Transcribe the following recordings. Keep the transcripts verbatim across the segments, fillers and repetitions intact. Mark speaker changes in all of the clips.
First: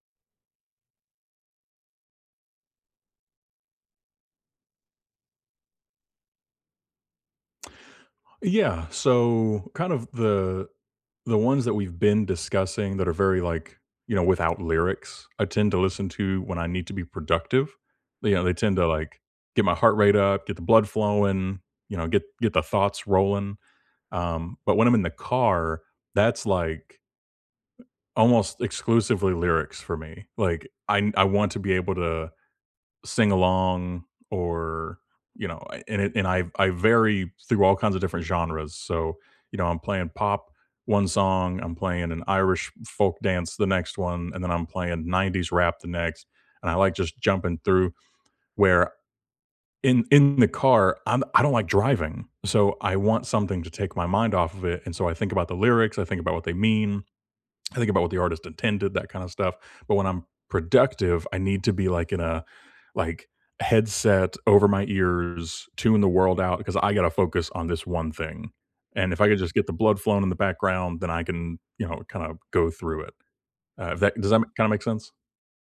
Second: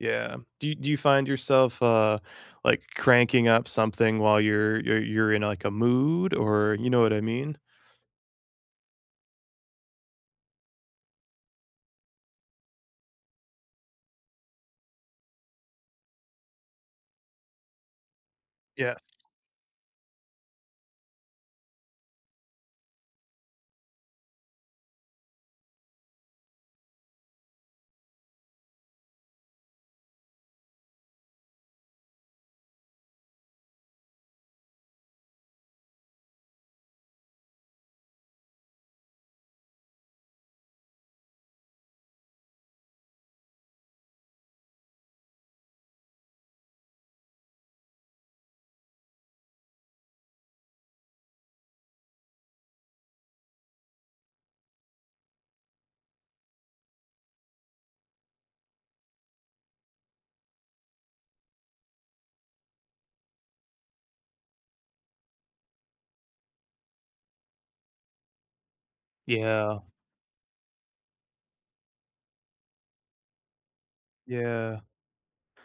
Speaker 1: Yeah, do do you find yourself, uh, like, cranking up something while you're you're you're in, like, a mood, or you know what I mean?
Speaker 2: Yeah, so, kind of the the ones that we've been discussing that are very, like you know, without lyrics, I tend to listen to when I need to be productive. You know, they tend to,
Speaker 1: Yes.
Speaker 2: like, get my heart rate up, get the blood flowing, you know, get get the thoughts rolling, um, but when I'm in the car, that's, like almost exclusively lyrics for me, like, I n I want to be able to sing along or you know, a and it and I I vary through all kinds of different genres, so, you know, I'm playing pop one song, I'm playing an Irish folk dance the next one, and then I'm playing nineties rap the next, and I like just jumping through, where, in in the car, I'm I don't like driving, so I want something to take my mind off of it, and so I think about the lyrics, I think about what they mean, I think about what the artist intended, that kinda stuff, but when I'm productive, I need to be, like, in a like, headset over my ears, tune the world out, 'cause I gotta focus on this one thing, and if I could just get the
Speaker 1: Yeah.
Speaker 2: blood flowing in the background, then I can, you know, kinda go through it. Uh, if that does that ma kinda
Speaker 1: Yeah.
Speaker 2: make sense?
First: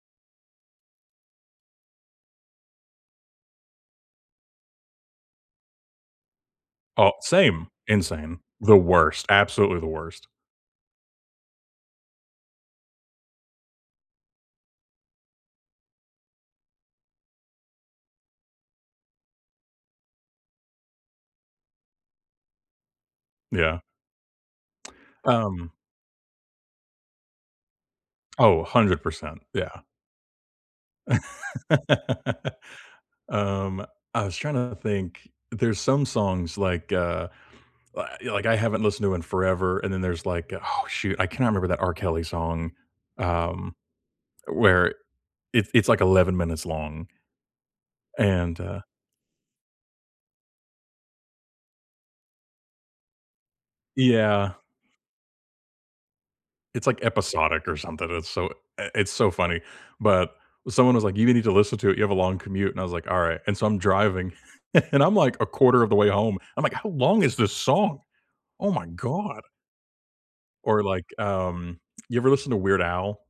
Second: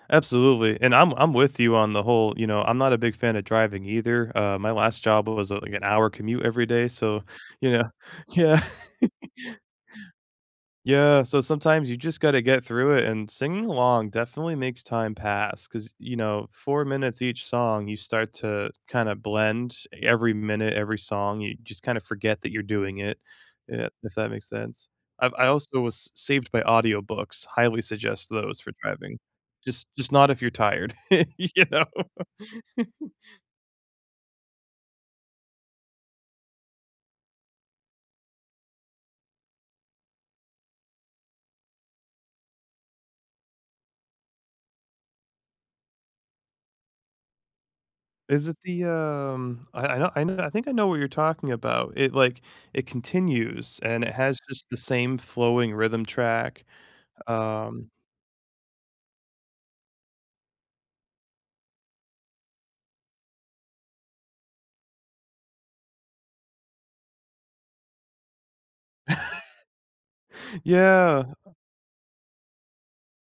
Speaker 1: Absolutely, and I'm I'm with you on the whole you know, I'm not a big fan of driving either. Uh, my last job was, uh, like, an hour commute every day,
Speaker 2: Oh
Speaker 1: so,
Speaker 2: same,
Speaker 1: you know
Speaker 2: insane,
Speaker 1: yeah.
Speaker 2: the worst, absolutely the worst.
Speaker 1: Yeah, so sometimes you just gotta get through it, and singing along definitely makes time pass 'cause, you know, four minutes each song, you start to, kinda blend every minute, every song. You just, kinda forget that you're doing it,
Speaker 2: Yeah.
Speaker 1: yeah, if that makes sense. I've I
Speaker 2: Um
Speaker 1: also was saved by audiobooks. Highly suggest those
Speaker 2: Oh,
Speaker 1: for
Speaker 2: hundred
Speaker 1: driving.
Speaker 2: percent, yeah.
Speaker 1: Just just not if you're tired, you know?
Speaker 2: Um, I was trying to think, there's some songs, like, uh, wa yeah, like, I haven't listened to in forever, and then there's, like oh, shoot, I can't ever remember that R. Kelly song, um, where it's it's, like, eleven minutes long
Speaker 1: Is it
Speaker 2: and, uh
Speaker 1: the, um I I know I know I think I know what you're talking about. It, like it continues, and it has
Speaker 2: Yeah.
Speaker 1: just the same flowing rhythm track,
Speaker 2: It's, like, episodic or
Speaker 1: um
Speaker 2: something, it's so i it's so funny, but someone was like, "You need to listen to it, you have a long commute." And I was like, "Alright." And so, I'm driving, and I'm, like, a quarter of the way home, I'm like, "How long is this song? Oh my god." Or, like,
Speaker 1: Yeah.
Speaker 2: um, you ever listen to Weird Al?